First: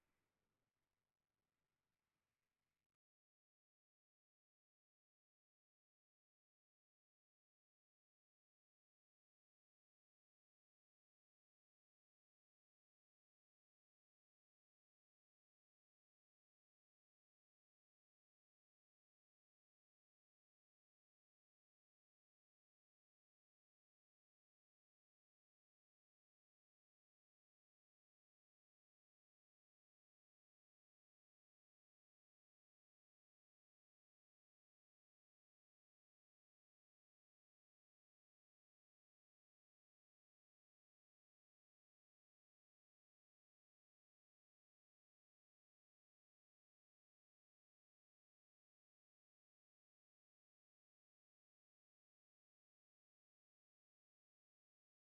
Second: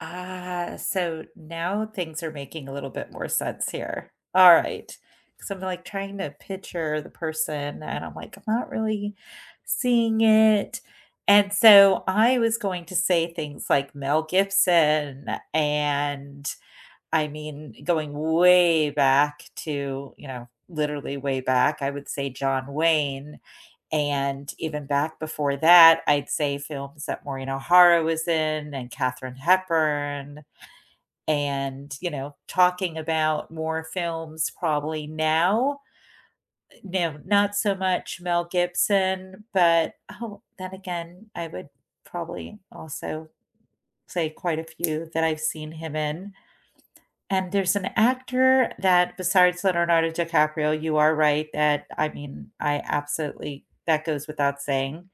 Ah, so now things are making a little bit more sense here. Alright, so I'm like trying to picture the person and I'm like, "I'm not really seeing it," and so I was going to say things like, Mel Gibson and, I mean, going way back to, you know, literally way back, I would say John Wayne and even back before that, I'd say films that Maureen O'Hara was in and Katharine Hepburn. And, you know, talking about more films probably now. Eh, no, not so much Mel Gibson, but, oh, then again, I would probably also say quite a few that I've seen him in, and there's an actor that besides Leonardo DiCaprio,- you are right that I mean, I absolutely that goes without saying.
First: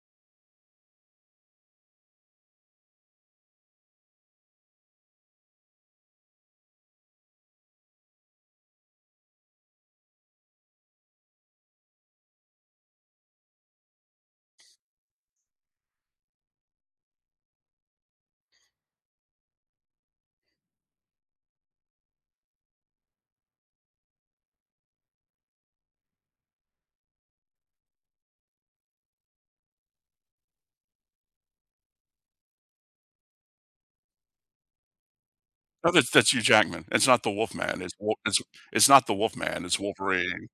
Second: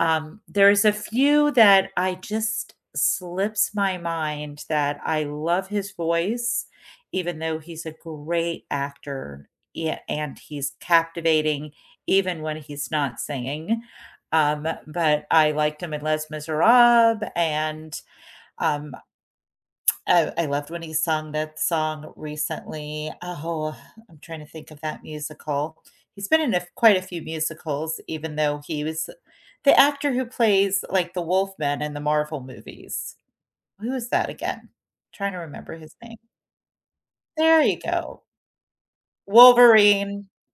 Um, there's a few that I just slips my mind that I love his voice, even though he's a great actor, yeah, and he's captivating even when he's not singing, um, but I liked him in Les Misérables and, um oh, I loved when he sung that song recently, oh, I'm trying to think of that musical. He's been in a f quite a few musicals, even though he was the actor who plays like the wolfman in the Marvel movies. Who is that again? Trying to remember Oh, his that's name. that's Hugh Jackman. It's not the wolf There you man. It's w go. it's it's not the wolf man. It's Wolverine Wolverine.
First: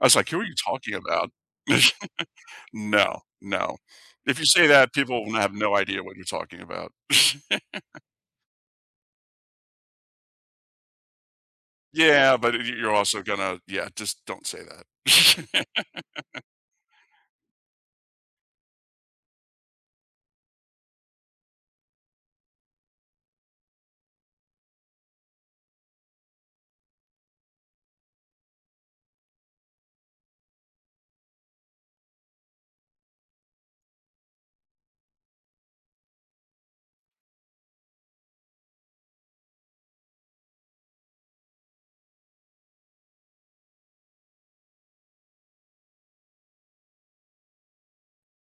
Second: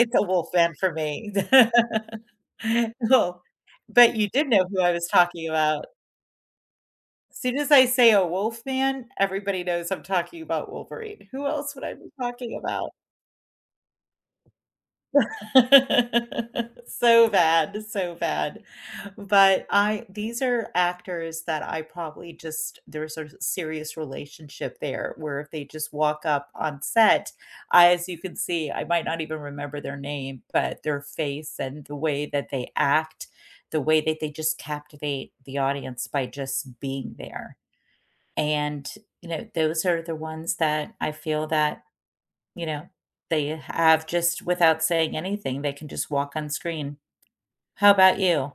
I was a like, “who are wolf you man for talking about?” me. No, Oh, no, but you if you did know say who I that, was people will talking have no about. idea what you're talking about. Soon as I say a wolf man, everybody knows I'm talking about Wolverine, who else would I be Yeah, but talking y about? you're also gonna yeah, just don't say that. So bad, so bad, but I these are actors that I probably just there's a serious relationship there where if they just walk up on set, I as you can see, I might not even remember their name, but their face and the way that they act, the way that they just captivate the audience by just being there. And, you know, those are the ones that I feel that, you know, they have just without saying anything, they can just walk on screen. How about you?